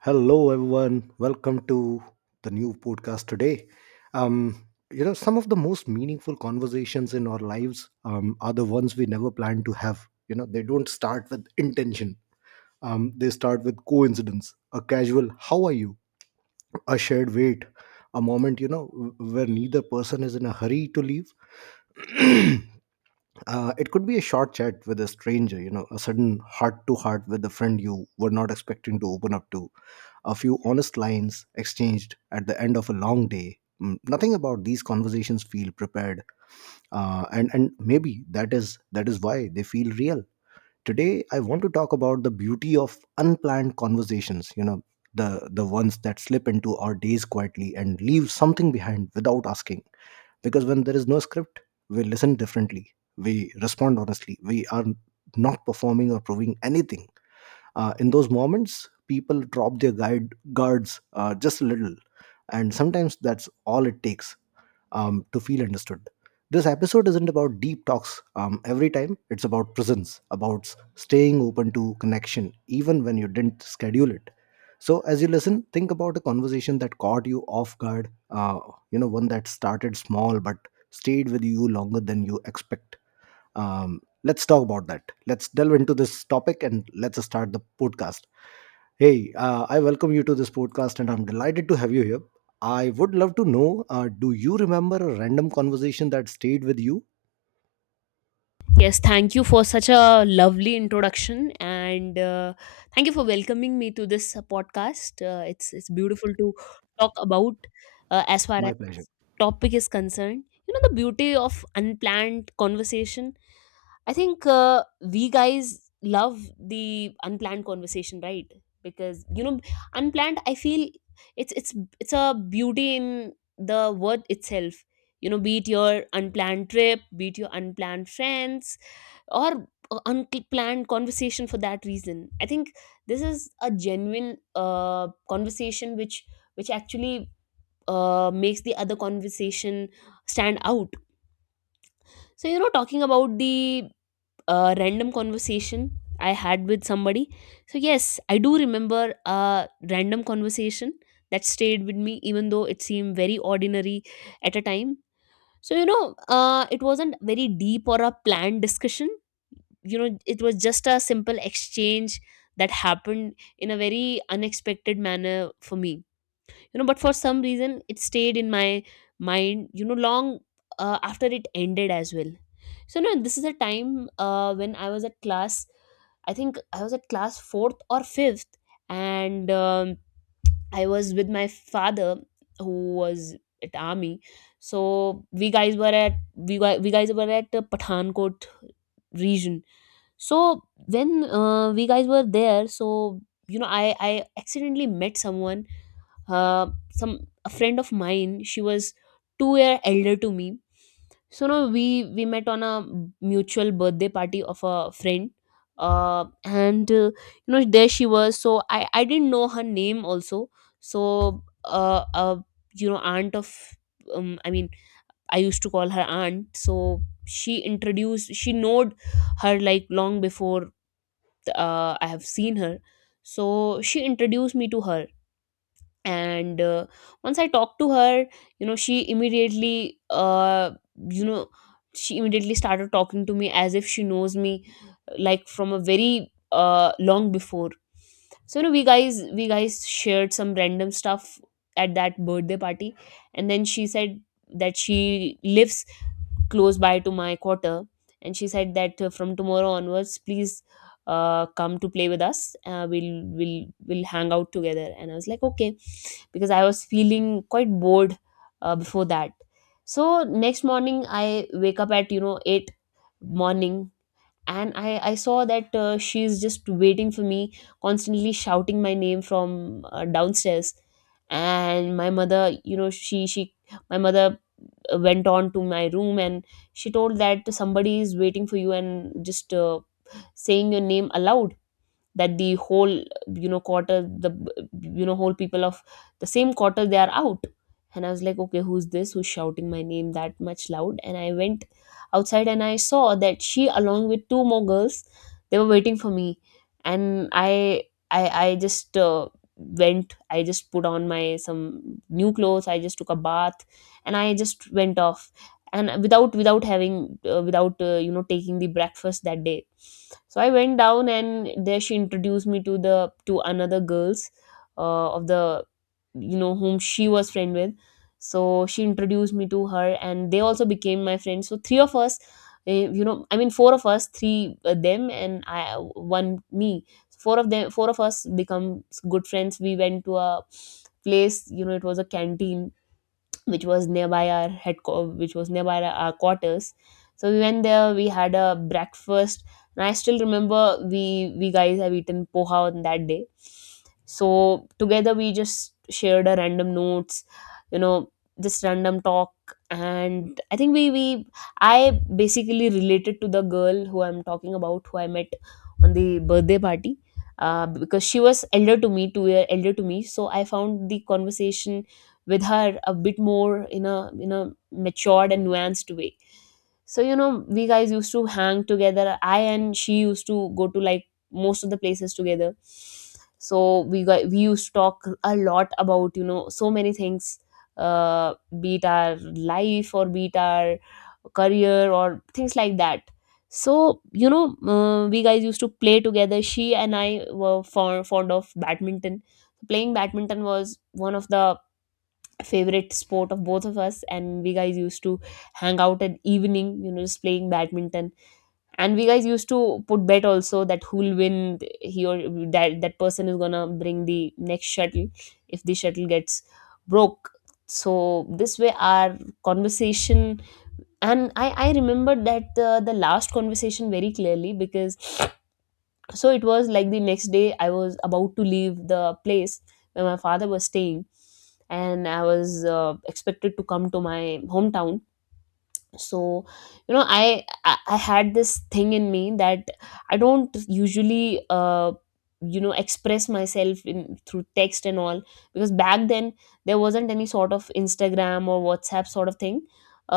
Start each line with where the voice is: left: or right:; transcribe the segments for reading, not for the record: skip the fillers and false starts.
right: Hello, everyone. Welcome to the new podcast today. Um, some of the most meaningful conversations in our lives are the ones we never plan to have. You know, they don't start with intention. They start with coincidence, a casual, how are you? A shared wait, a moment, you know, where neither person is in a hurry to leave. It could be a short chat with a stranger, you know, a sudden heart to heart with a friend you were not expecting to open up to, a few honest lines exchanged at the end of a long day. Nothing about these conversations feel prepared, and maybe that is why they feel real. Today, I want to talk about the beauty of unplanned conversations. You know, the ones that slip into our days quietly and leave something behind without asking. Because when there is no script, we listen differently, we respond honestly, we are not performing or proving anything. In those moments, people drop their guide guards just a little, and sometimes that's all it takes to feel understood. This episode isn't about deep talks every time. It's about presence, about staying open to connection, even when you didn't schedule it. So, as you listen, think about a conversation that caught you off guard. One that started small but stayed with you longer than you expect. Let's talk about that. Let's delve into this topic and let's start the podcast. Hey, I welcome you to this podcast and I'm delighted to have you here. I would love to know, do you remember a random conversation that stayed with you?
left: Yes, thank you for such a lovely introduction, and thank you for welcoming me to this podcast. It's beautiful to talk about as far
right: My
left: as
right: pleasure.
left: topic is concerned. You know, the beauty of unplanned conversation. I think we guys love the unplanned conversation, right? Because you know, unplanned. I feel it's it's a beauty in the word itself. You know, be it your unplanned trip, be it your unplanned friends, or a unplanned conversation for that reason. I think this is a genuine conversation which actually makes the other conversation stand out. So you know, talking about the a random conversation I had with somebody. So yes, I do remember a random conversation that stayed with me, even though it seemed very ordinary at a time. So it wasn't very deep or a planned discussion. You know, it was just a simple exchange that happened in a very unexpected manner for me, but for some reason it stayed in my mind, long after it ended as well. So no, this is a time when I was at class. I think I was at class 4th or 5th, and I was with my father who was at army. So we guys were at Pathankot region. So when we guys were there, so you know, I accidentally met someone, some a friend of mine. She was 2 year elder to me. So now we met on a mutual birthday party of a friend. And You know, there she was. So I didn't know her name also. So you know, aunt of I mean, I used to call her aunt. So she introduced, she knowed her like long before I have seen her. So she introduced me to her. And once I talked to her, you know, she immediately you know she immediately started talking to me as if she knows me, like from a very long before. So you know, we guys shared some random stuff at that birthday party. And then she said that she lives close by to my quarter. And she said that from tomorrow onwards, please come to play with us. We'll hang out together. And I was like, okay, because I was feeling quite bored before that. So next morning I wake up at, you know, 8 morning, and I saw that she's just waiting for me, constantly shouting my name from downstairs. And my mother, you know, she my mother went on to my room, and she told that somebody is waiting for you and just saying your name aloud, that the whole, you know, quarter, the, you know, whole people of the same quarter, they are out. And I was like, okay, who's this, who's shouting my name that much loud? And I went outside and I saw that she, along with two more girls, they were waiting for me. And I just went. I just put on my some new clothes, I just took a bath, and I just went off, and without without having without you know, taking the breakfast that day. So I went down, and there she introduced me to the, to another girls of the, you know, whom she was friend with. So she introduced me to her, and they also became my friends. So three of us, uh, you know, I mean, four of us, three them and I, one me. So, four of us become good friends. We went to a place, you know, it was a canteen which was nearby our which was nearby our quarters. So we went there, we had a breakfast, and I still remember we guys have eaten poha on that day. So together we just shared our random notes, you know, just random talk. And I think we I basically related to the girl who I'm talking about, who I met on the birthday party, because she was elder to me, 2 year elder to me. So I found the conversation with her a bit more in a matured and nuanced way. So you know, we guys used to hang together, I and she used to go to like most of the places together. So we used to talk a lot about, you know, so many things, uh be it our life or be it our career or things like that. So you know, we guys used to play together. She and I were fond of badminton. Playing badminton was one of the favorite sport of both of us, and we guys used to hang out at evening, you know, just playing badminton. And we guys used to put bet also that who'll win, he or that person is gonna bring the next shuttle if the shuttle gets broke. So this way our conversation. And I remembered that the last conversation very clearly. Because so it was like the next day I was about to leave the place where my father was staying, and I was expected to come to my hometown. So you know, I had this thing in me that I don't usually you know, express myself in through text and all, because back then there wasn't any sort of Instagram or WhatsApp sort of thing.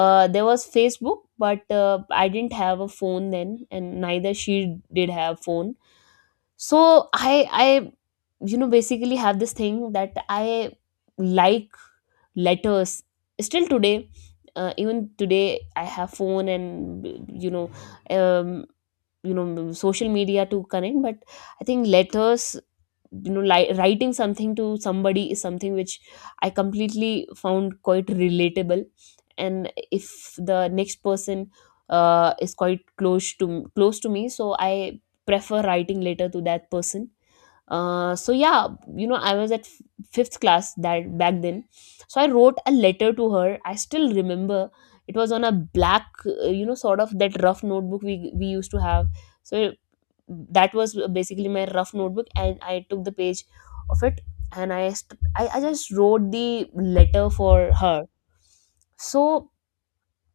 left: There was Facebook, but I didn't have a phone then, and neither she did have phone. So I you know, basically have this thing that I like letters still today. Even today I have phone and you know, um, you know, social media to connect. But I think letters, you know, writing something to somebody is something which I completely found quite relatable. And if the next person is quite close to close to me, so I prefer writing letter to that person. So yeah, you know, I was at fifth class that back then. So I wrote a letter to her. I still remember it was on a black, you know, sort of that rough notebook we used to have. So that was basically my rough notebook, and I took the page of it, and I just wrote the letter for her. So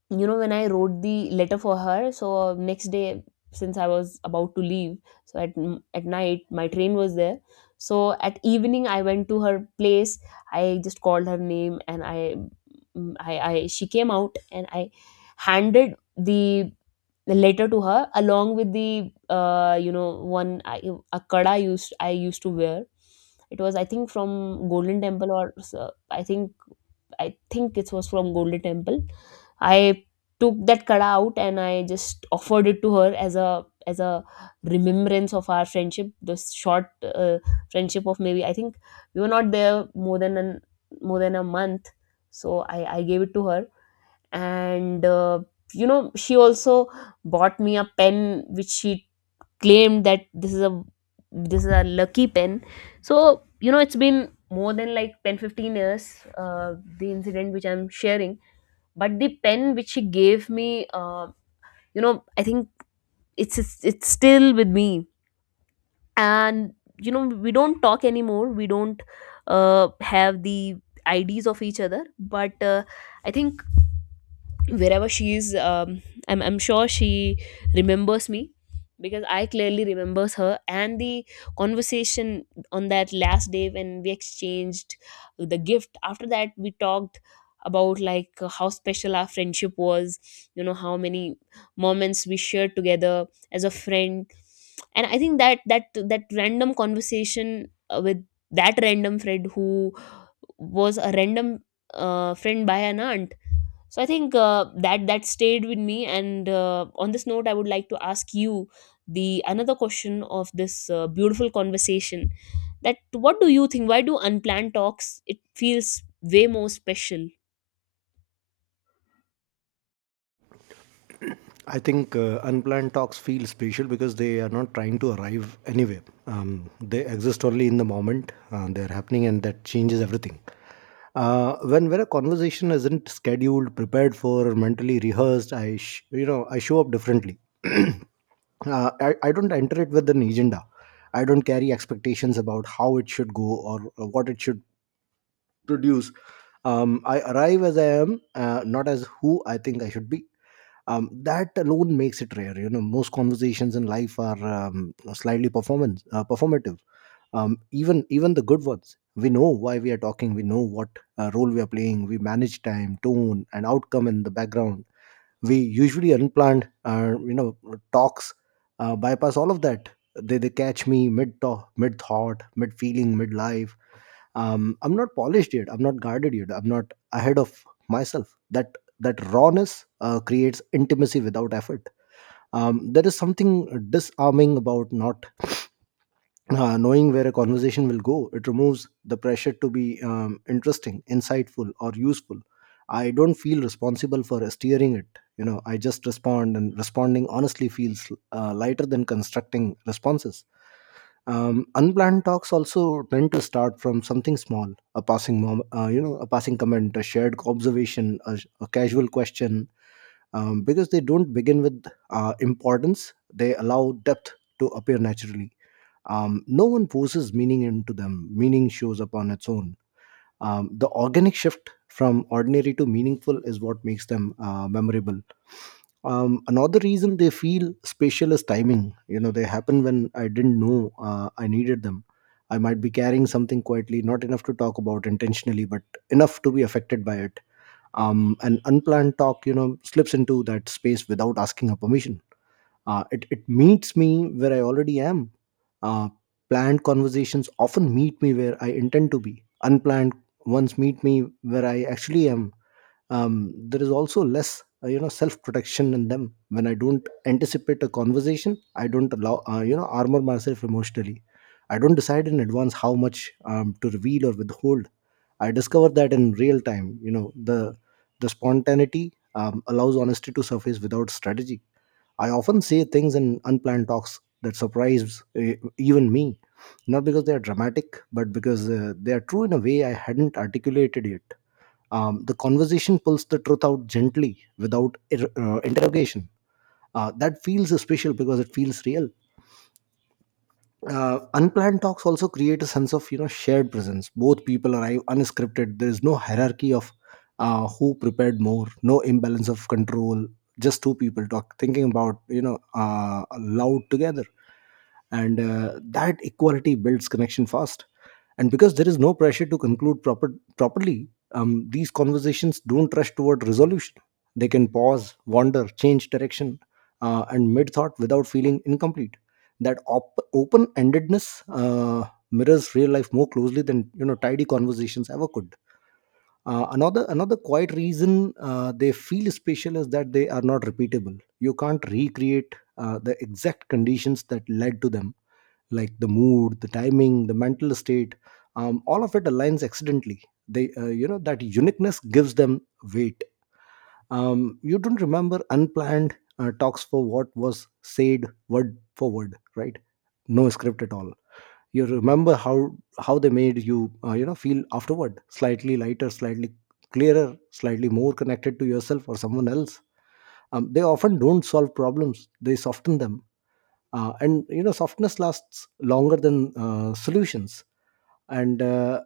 left: you know, when I wrote the letter for her, so next day, since I was about to leave, so at night my train was there. So at evening I went to her place, I just called her name, and I, she came out, and I handed the letter to her, along with the, you know, a kada used I used to wear. It was I think from Golden Temple or i think I think it was from Golden Temple. I took that kada out and I just offered it to her as a remembrance of our friendship, this short friendship of maybe, I think, we were not there more than a month. So I gave it to her. And. You know, she also bought me a pen which she claimed that this is a lucky pen. So you know, it's been more than like 10, 15 years, the incident which I'm sharing. But the pen which she gave me, you know, I think it's still with me. And you know, we don't talk anymore. We don't have the IDs of each other. But I think wherever she is, I'm sure she remembers me, because I clearly remembers her and the conversation on that last day when we exchanged the gift. After that we talked about, like, how special our friendship was, you know, how many moments we shared together as a friend. And I think that random conversation with that random friend who was a random friend by an aunt. So I think that that stayed with me. And on this note, I would like to ask you the another question of this beautiful conversation, that what do you think, why do unplanned talks, it feels way more special?
right: I think unplanned talks feel special because they are not trying to arrive anywhere. They exist only in the moment. They are happening, and that changes everything. When a conversation isn't scheduled, prepared for, or mentally rehearsed, I sh- you know I show up differently. uh, I don't enter it with an agenda. I don't carry expectations about how it should go or what it should produce. I arrive as I am, not as who I think I should be. Um, that alone makes it rare. You know, most conversations in life are, slightly performance performative. Even the good ones, we know why we are talking, we know what role we are playing, we manage time, tone and outcome in the background. We usually unplanned, talks bypass all of that. They catch me mid talk, mid thought, mid feeling, mid life. I'm not polished yet, I'm not guarded yet, I'm not ahead of myself. That rawness creates intimacy without effort. Um, there is something disarming about not knowing where a conversation will go. It removes the pressure to be interesting, insightful or useful. I don't feel responsible for steering it. You know, I just respond, and responding honestly feels lighter than constructing responses. Um, unplanned talks also tend to start from something small, a passing mom you know, a passing comment, a shared observation, a casual question. Um, because they don't begin with importance, they allow depth to appear naturally. Um, no one forces meaning into them; meaning shows up on its own. Um, the organic shift from ordinary to meaningful is what makes them memorable. Another reason they feel spatial is timing. You know, they happen when I didn't know I needed them. I might be carrying something quietly, not enough to talk about intentionally, but enough to be affected by it. An unplanned talk, you know, slips into that space without asking her permission. It meets me where I already am. Uh, planned conversations often meet me where I intend to be. Unplanned ones meet me where I actually am. There is also less, you know, self-protection in them. When I don't anticipate a conversation, I don't allow, you know, armor myself emotionally. I don't decide in advance how much to reveal or withhold. I discover that in real time. The spontaneity allows honesty to surface without strategy. I often say things in unplanned talks that surprise even me, not because they are dramatic, but because they are true in a way I hadn't articulated yet. The conversation pulls the truth out gently without interrogation. That feels special because it feels real. Unplanned talks also create a sense of, you know, shared presence. Both people arrive unscripted. There is no hierarchy of who prepared more, no imbalance of control, just two people talk, thinking about, you know, loud together, and that equality builds connection fast. And because there is no pressure to conclude properly, these conversations don't rush toward resolution. They can pause, wander, change direction and mid thought without feeling incomplete. That open-endedness mirrors real life more closely than, you know, tidy conversations ever could. Another quiet reason they feel special is that they are not repeatable. You can't recreate the exact conditions that led to them, like the mood, the timing, the mental state. Um, all of it aligns accidentally. They uh, you know that uniqueness gives them weight. Um, you don't remember unplanned talks for what was said word for word, right? No script at all. You remember how they made you, you know feel afterward, slightly lighter, slightly clearer, slightly more connected to yourself or someone else. Um, they often don't solve problems, they soften them, and, you know, softness lasts longer than solutions. And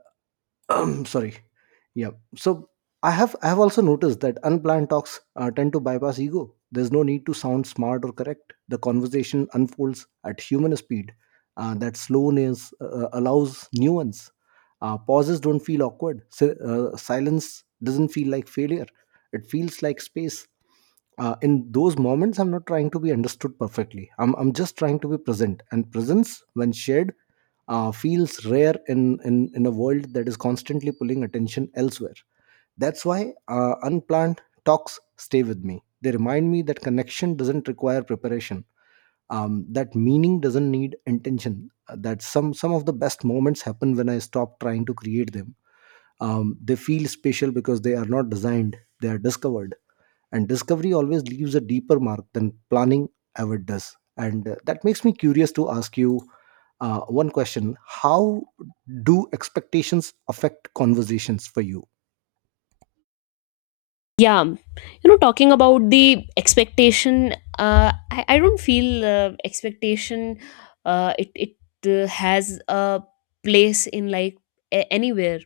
right: sorry. Yeah, so I have also noticed that unplanned talks tend to bypass ego. There's no need to sound smart or correct. The conversation unfolds at human speed. That slowness allows nuance. Pauses don't feel awkward. Si- silence doesn't feel like failure, it feels like space. Uh, in those moments I'm not trying to be understood perfectly, I'm just trying to be present, and presence, when shared, feels rare in a world that is constantly pulling attention elsewhere. That's why unplanned talks stay with me. They remind me that connection doesn't require preparation, that meaning doesn't need intention, that some of the best moments happen when I stop trying to create them. Um, they feel special because they are not designed, they are discovered, and discovery always leaves a deeper mark than planning ever does. And that makes me curious to ask you one question. How do expectations affect conversations for you?
left: Yeah, you know, talking about the expectation, I don't feel expectation. It has a place in like anywhere,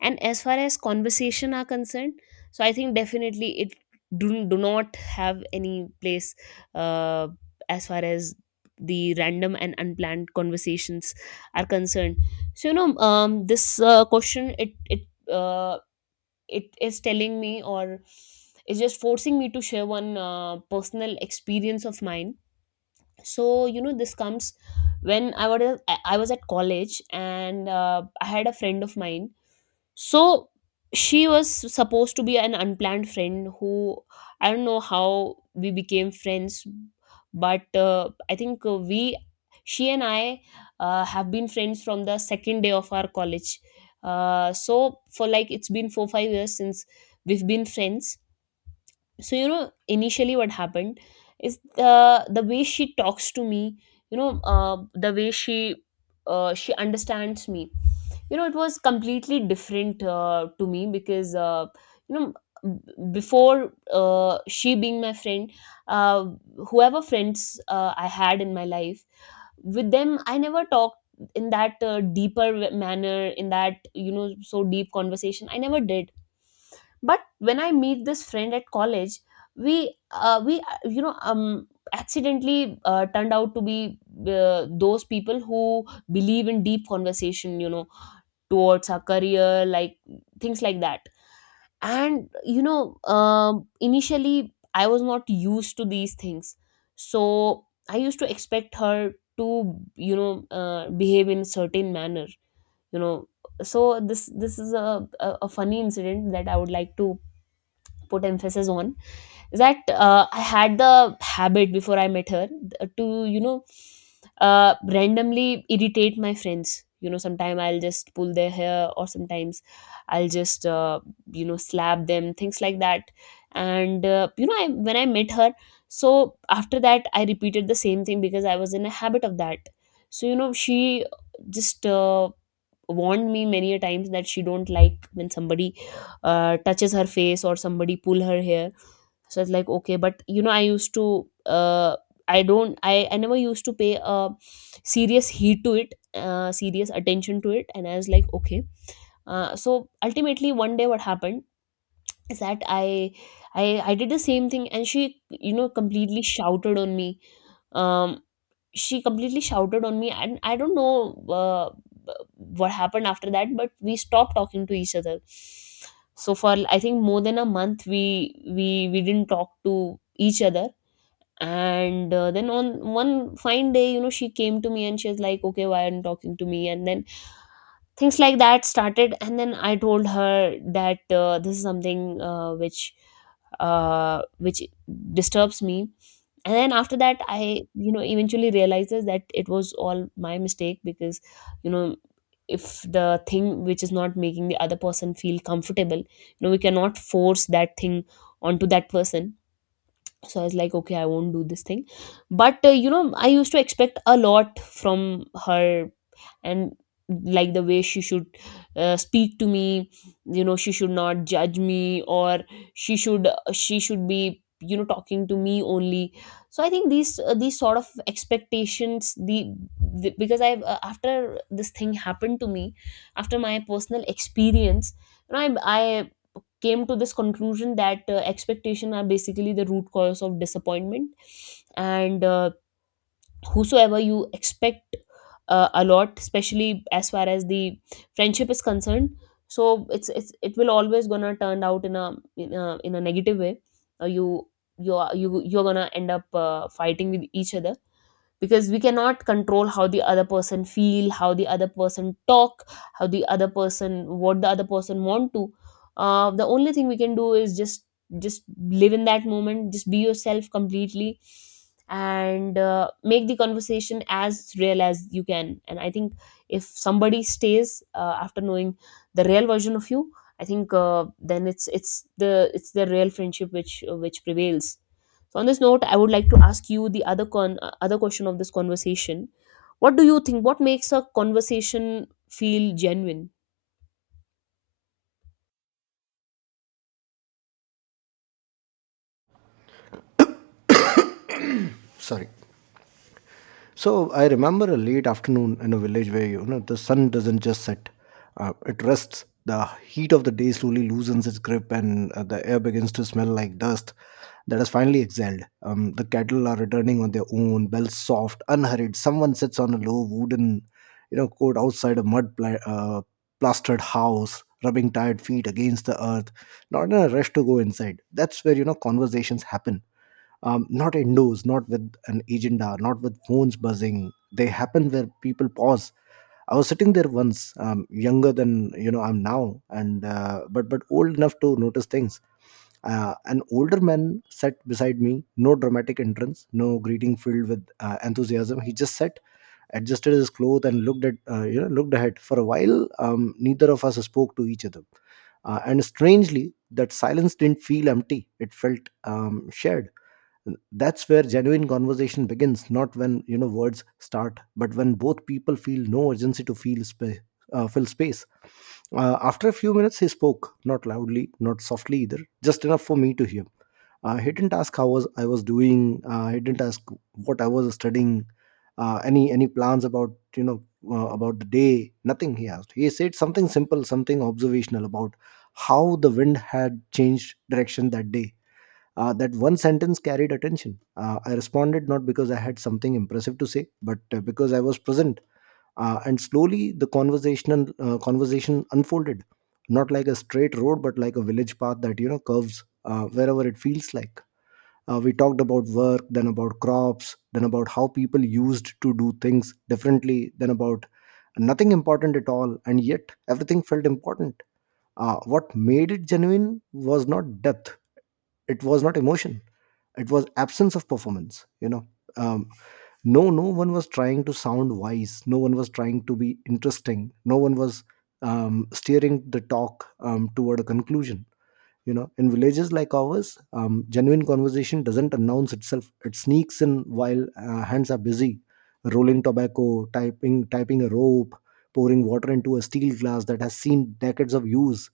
left: and as far as conversation are concerned, so I think definitely it do not have any place. Uh, as far as the random and unplanned conversations are concerned, so you know, this question it. Uh, it is telling me, or is just forcing me to share one personal experience of mine. So you know, this comes when I was at college, and I had a friend of mine. So she was supposed to be an unplanned friend who, I don't know how we became friends, but I think we she and I have been friends from the second day of our college. So for like, it's been 4 or 5 years since we've been friends. So you know, initially what happened is, the way she talks to me, you know, the way she understands me, you know, it was completely different to me, because you know, before she being my friend, uh, whoever friends I had in my life, with them I never talked in that deeper manner. In that, you know, so deep conversation I never did. But when I meet this friend at college, we we accidentally turned out to be those people who believe in deep conversation, you know, towards our career, like things like that. And you know, initially I was not used to these things, so I used to expect her to, you know, behave in certain manner, you know. So this is a funny incident that I would like to put emphasis on. That I had the habit before I met her, to, you know, randomly irritate my friends. You know, sometimes I'll just pull their hair, or sometimes I'll just, you know, slap them, things like that. And you know, when I met her, so after that I repeated the same thing because I was in a habit of that. So you know, she just warned me many a times that she don't like when somebody touches her face or somebody pull her hair. So it's like okay, but you know, I used to I don't I never used to pay a serious heed to it, serious attention to it, and I was like okay. So ultimately, one day what happened is that I did the same thing and she, you know, completely shouted on me. um she completely shouted on me, and I don't know uh, what happened after that, but we stopped talking to each other. So for, I think, more than a month, we didn't talk to each other. And then, on one fine day, you know, she came to me and she was like, okay, why aren't you talking to me, and then things like that started. And then I told her that this is something which disturbs me. And then after that I, you know, eventually realizes that it was all my mistake, because you know, if the thing which is not making the other person feel comfortable, you know, we cannot force that thing onto that person. So I was like okay, I won't do this thing. But you know, I used to expect a lot from her, and like the way she should speak to me, you know, she should not judge me, or she should be, you know, talking to me only. So I think these sort of expectations, the because I, after this thing happened to me, after my personal experience, you know, I came to this conclusion that expectation are basically the root cause of disappointment. And whosoever you expect a lot, especially as far as the friendship is concerned, so it's it will always gonna turn out in a, in a negative way. Uh, you you are you you're gonna end up fighting with each other, because we cannot control how the other person feel, how the other person talk, how the other person, what the other person want to. The only thing we can do is just live in that moment, just be yourself completely, and make the conversation as real as you can. And I think if somebody stays after knowing the real version of you, I think then it's the real friendship which prevails. So on this note, I would like to ask you the other con other question of this conversation. What do you think? What makes a conversation feel genuine?
right: Sorry. So I remember a late afternoon in a village where, you know, the sun doesn't just set; it rests. The heat of the day slowly loosens its grip, and the air begins to smell like dust that has finally exhaled. The cattle are returning on their own, bells soft, unhurried. Someone sits on a low wooden, you know, court outside a plastered house, rubbing tired feet against the earth, not in a rush to go inside. That's where, you know, conversations happen, not indoors, not with an agenda, not with phones buzzing. They happen where people pause. I was sitting there once, younger than, you know, I'm now, and but old enough to notice things. An older man sat beside me, no dramatic entrance, no greeting filled with enthusiasm. He just sat, adjusted his clothes, and looked at, looked ahead for a while. Neither of us spoke to each other, and strangely, that silence didn't feel empty. It felt, shared. That's where genuine conversation begins, not when, you know, words start, but when both people feel no urgency to fill space. Uh, after a few minutes he spoke, not loudly, not softly either, just enough for me to hear. He didn't ask how was I was doing, he didn't ask what I was studying, any plans about, you know about the day. Nothing he asked. He said something simple, something observational about how the wind had changed direction that day. Uh, that one sentence carried attention. I responded not because I had something impressive to say, but because I was present. And slowly the conversational conversation unfolded, not like a straight road, but like a village path that, you know, curves wherever it feels like. We talked about work, then about crops, then about how people used to do things differently, then about nothing important at all, and yet everything felt important. What made it genuine was not depth; it was not emotion, it was absence of performance um, no one was trying to sound wise, no one was trying to be interesting, no one was steering the talk toward a conclusion. You know, in villages like ours, genuine conversation doesn't announce itself, it sneaks in while hands are busy rolling tobacco, typing a rope, pouring water into a steel glass that has seen decades of use.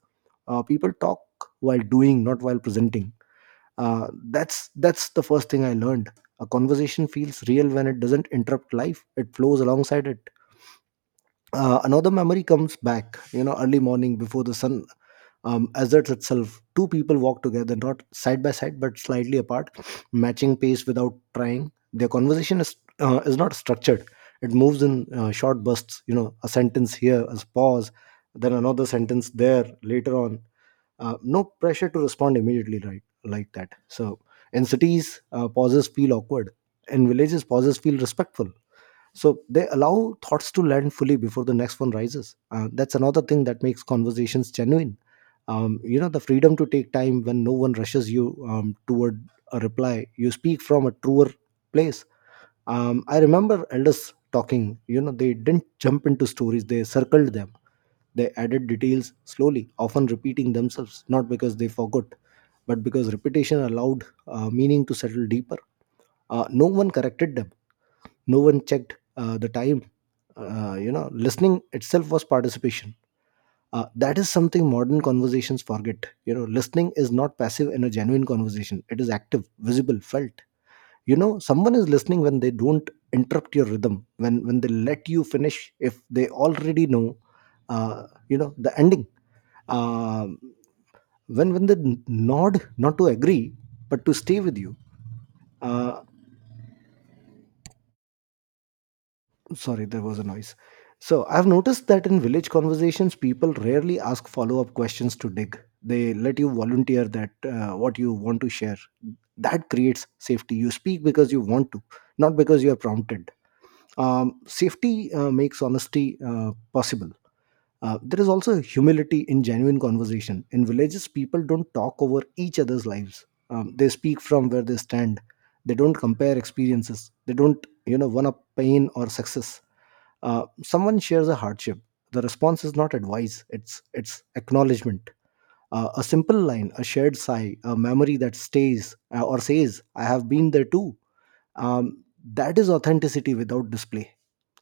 right: People talk while doing, not while presenting. That's the first thing I learned: a conversation feels real when it doesn't interrupt life, it flows alongside it. Another memory comes back, you know, early morning before the sun asserts itself, two people walk together, not side by side but slightly apart, matching pace without trying. Their conversation is not structured, it moves in short bursts, you know, a sentence here, a pause, then another sentence there later on. No pressure to respond immediately, right, like that. So in cities, pauses feel awkward, in villages pauses feel respectful, so they allow thoughts to land fully before the next one rises. That's another thing that makes conversations genuine, you know, the freedom to take time. When no one rushes you toward a reply, you speak from a truer place. I remember elders talking, you know, they didn't jump into stories, they circled them, they added details slowly, often repeating themselves, not because they forgot, but because repetition allowed meaning to settle deeper. No one corrected them, no one checked the time. You know, listening itself was participation. That is something modern conversations forget. You know, listening is not passive in a genuine conversation, it is active, visible, felt. You know, someone is listening when they don't interrupt your rhythm, when they let you finish, if they already know, you know, the ending, um, when they nod, not to agree but to stay with you. uh, Sorry, there was a noise. So I've noticed that in village conversations people rarely ask follow-up questions to dig, they let you volunteer that what you want to share. That creates safety, you speak because you want to, not because you are prompted. Safety makes honesty possible. There is also humility in genuine conversation. In villages, people don't talk over each other's lives. They speak from where they stand. They don't compare experiences. They don't, you know, one up pain or success. Someone shares a hardship. The response is not advice. It's acknowledgement. A simple line, a shared sigh, a memory that stays, or says, "I have been there too." Um, that is authenticity without display.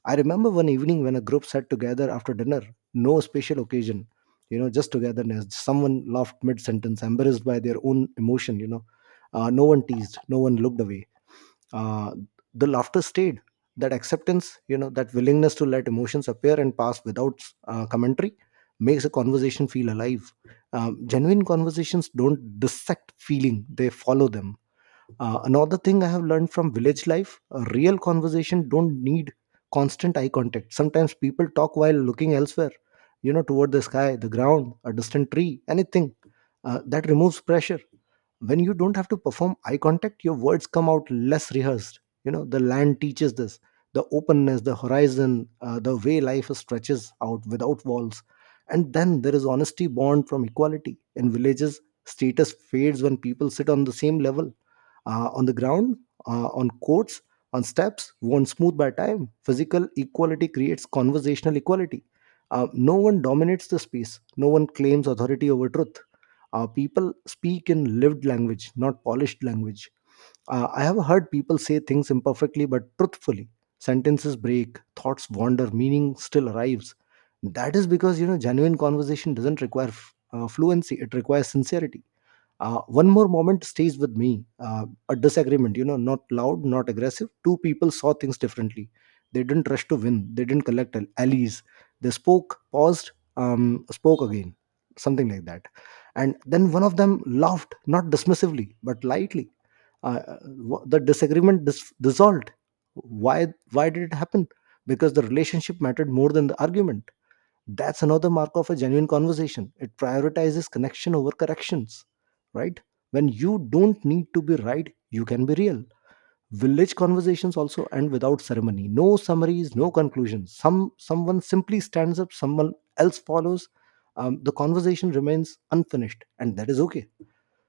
right: I remember one evening when a group sat together after dinner, no special occasion, you know, just togetherness. Someone laughed mid sentence, embarrassed by their own emotion, you know. No one teased, no one looked away. Uh, the laughter stayed. That acceptance, you know, that willingness to let emotions appear and pass without commentary makes a conversation feel alive. Genuine conversations don't dissect feeling, they follow them. Another thing I have learned from village life: a real conversation don't need constant eye contact. Sometimes people talk while looking elsewhere, you know, toward the sky, the ground, a distant tree, anything. That removes pressure. When you don't have to perform eye contact, your words come out less rehearsed. You know, the land teaches this, the openness, the horizon, the way life stretches out without walls. And then there is honesty born from equality. In villages, status fades when people sit on the same level, on the ground, on courts, on steps, worn smooth by time. Physical equality creates conversational equality. No one dominates the space, no one claims authority over truth. People speak in lived language, not polished language. I have heard people say things imperfectly but truthfully. Sentences break, thoughts wander, meaning still arrives. That is because, you know, genuine conversation doesn't require fluency; it requires sincerity. One more moment stays with me, a disagreement, you know, not loud, not aggressive. Two people saw things differently, they didn't rush to win, they didn't collect allies, they spoke, paused, spoke again, something like that, and then one of them laughed, not dismissively but lightly. uh, uh, the disagreement dissolved. Why did it happen? Because the relationship mattered more than the argument. That's another mark of a genuine conversation. It prioritizes connection over corrections, right? When you don't need to be right, you can be real. Village conversations also end without ceremony. No summaries, no conclusions. Someone simply stands up, someone else follows. The conversation remains unfinished, and that is okay.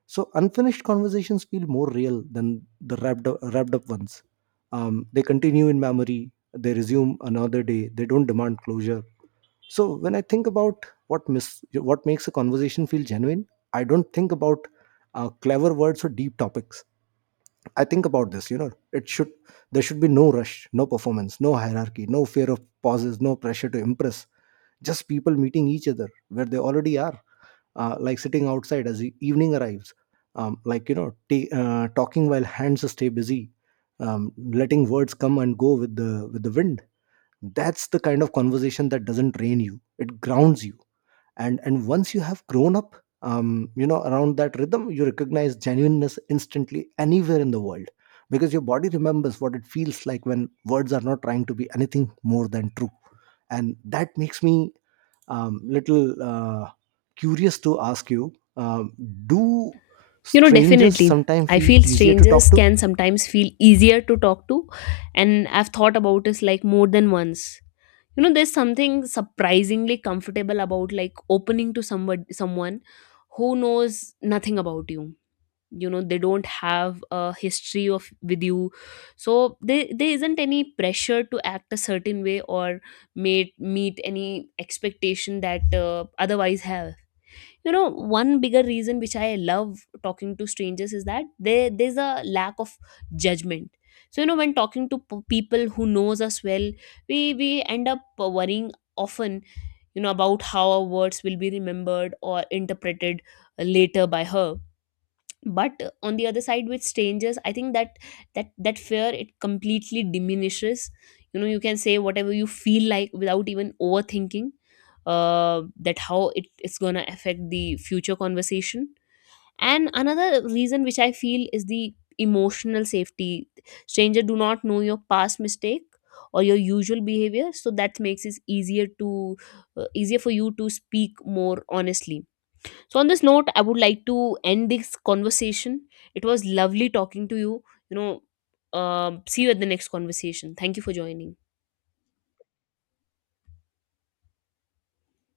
right: So unfinished conversations feel more real than the wrapped up ones. They continue in memory. They resume another day. They don't demand closure. So when I think about what makes a conversation feel genuine, I don't think about clever words or deep topics, I think about this, you know, it should there should be no rush, no performance, no hierarchy, no fear of pauses, no pressure to impress, just people meeting each other where they already are, like sitting outside as the evening arrives, like, you know, talking while hands stay busy, letting words come and go with the wind. That's the kind of conversation that doesn't drain you, it grounds you. And once you have grown up, you know, around that rhythm, you recognize genuineness instantly anywhere in the world, because your body remembers what it feels like when words are not trying to be anything more than true. And that makes me little curious to ask you, do
left: You know,
right: strangers
left: definitely.
right: sometimes
left: I
right: feel
left: feel
right: easier to talk
left: strangers
right: to?
left: can sometimes feel easier to talk to, and I've thought about this like more than once. You know, there's something surprisingly comfortable about like opening to somebody, someone who knows nothing about you. You know, they don't have a history of with you, so there isn't any pressure to act a certain way or meet any expectation that otherwise have. You know, one bigger reason which I love talking to strangers is that there's a lack of judgment. So you know, when talking to people who knows us well, we end up worrying often, you know, about how our words will be remembered or interpreted later by her. But on the other side, with strangers, I think that that fear, it completely diminishes. You know, you can say whatever you feel like without even overthinking that how it is going to affect the future conversation. And another reason which I feel is the emotional safety. Stranger do not know your past mistake or your usual behavior, so that makes it easier to, easier for you to speak more honestly. So, on this note, I would like to end this conversation. It was lovely talking to you. You know, see you at the next conversation. Thank you for joining.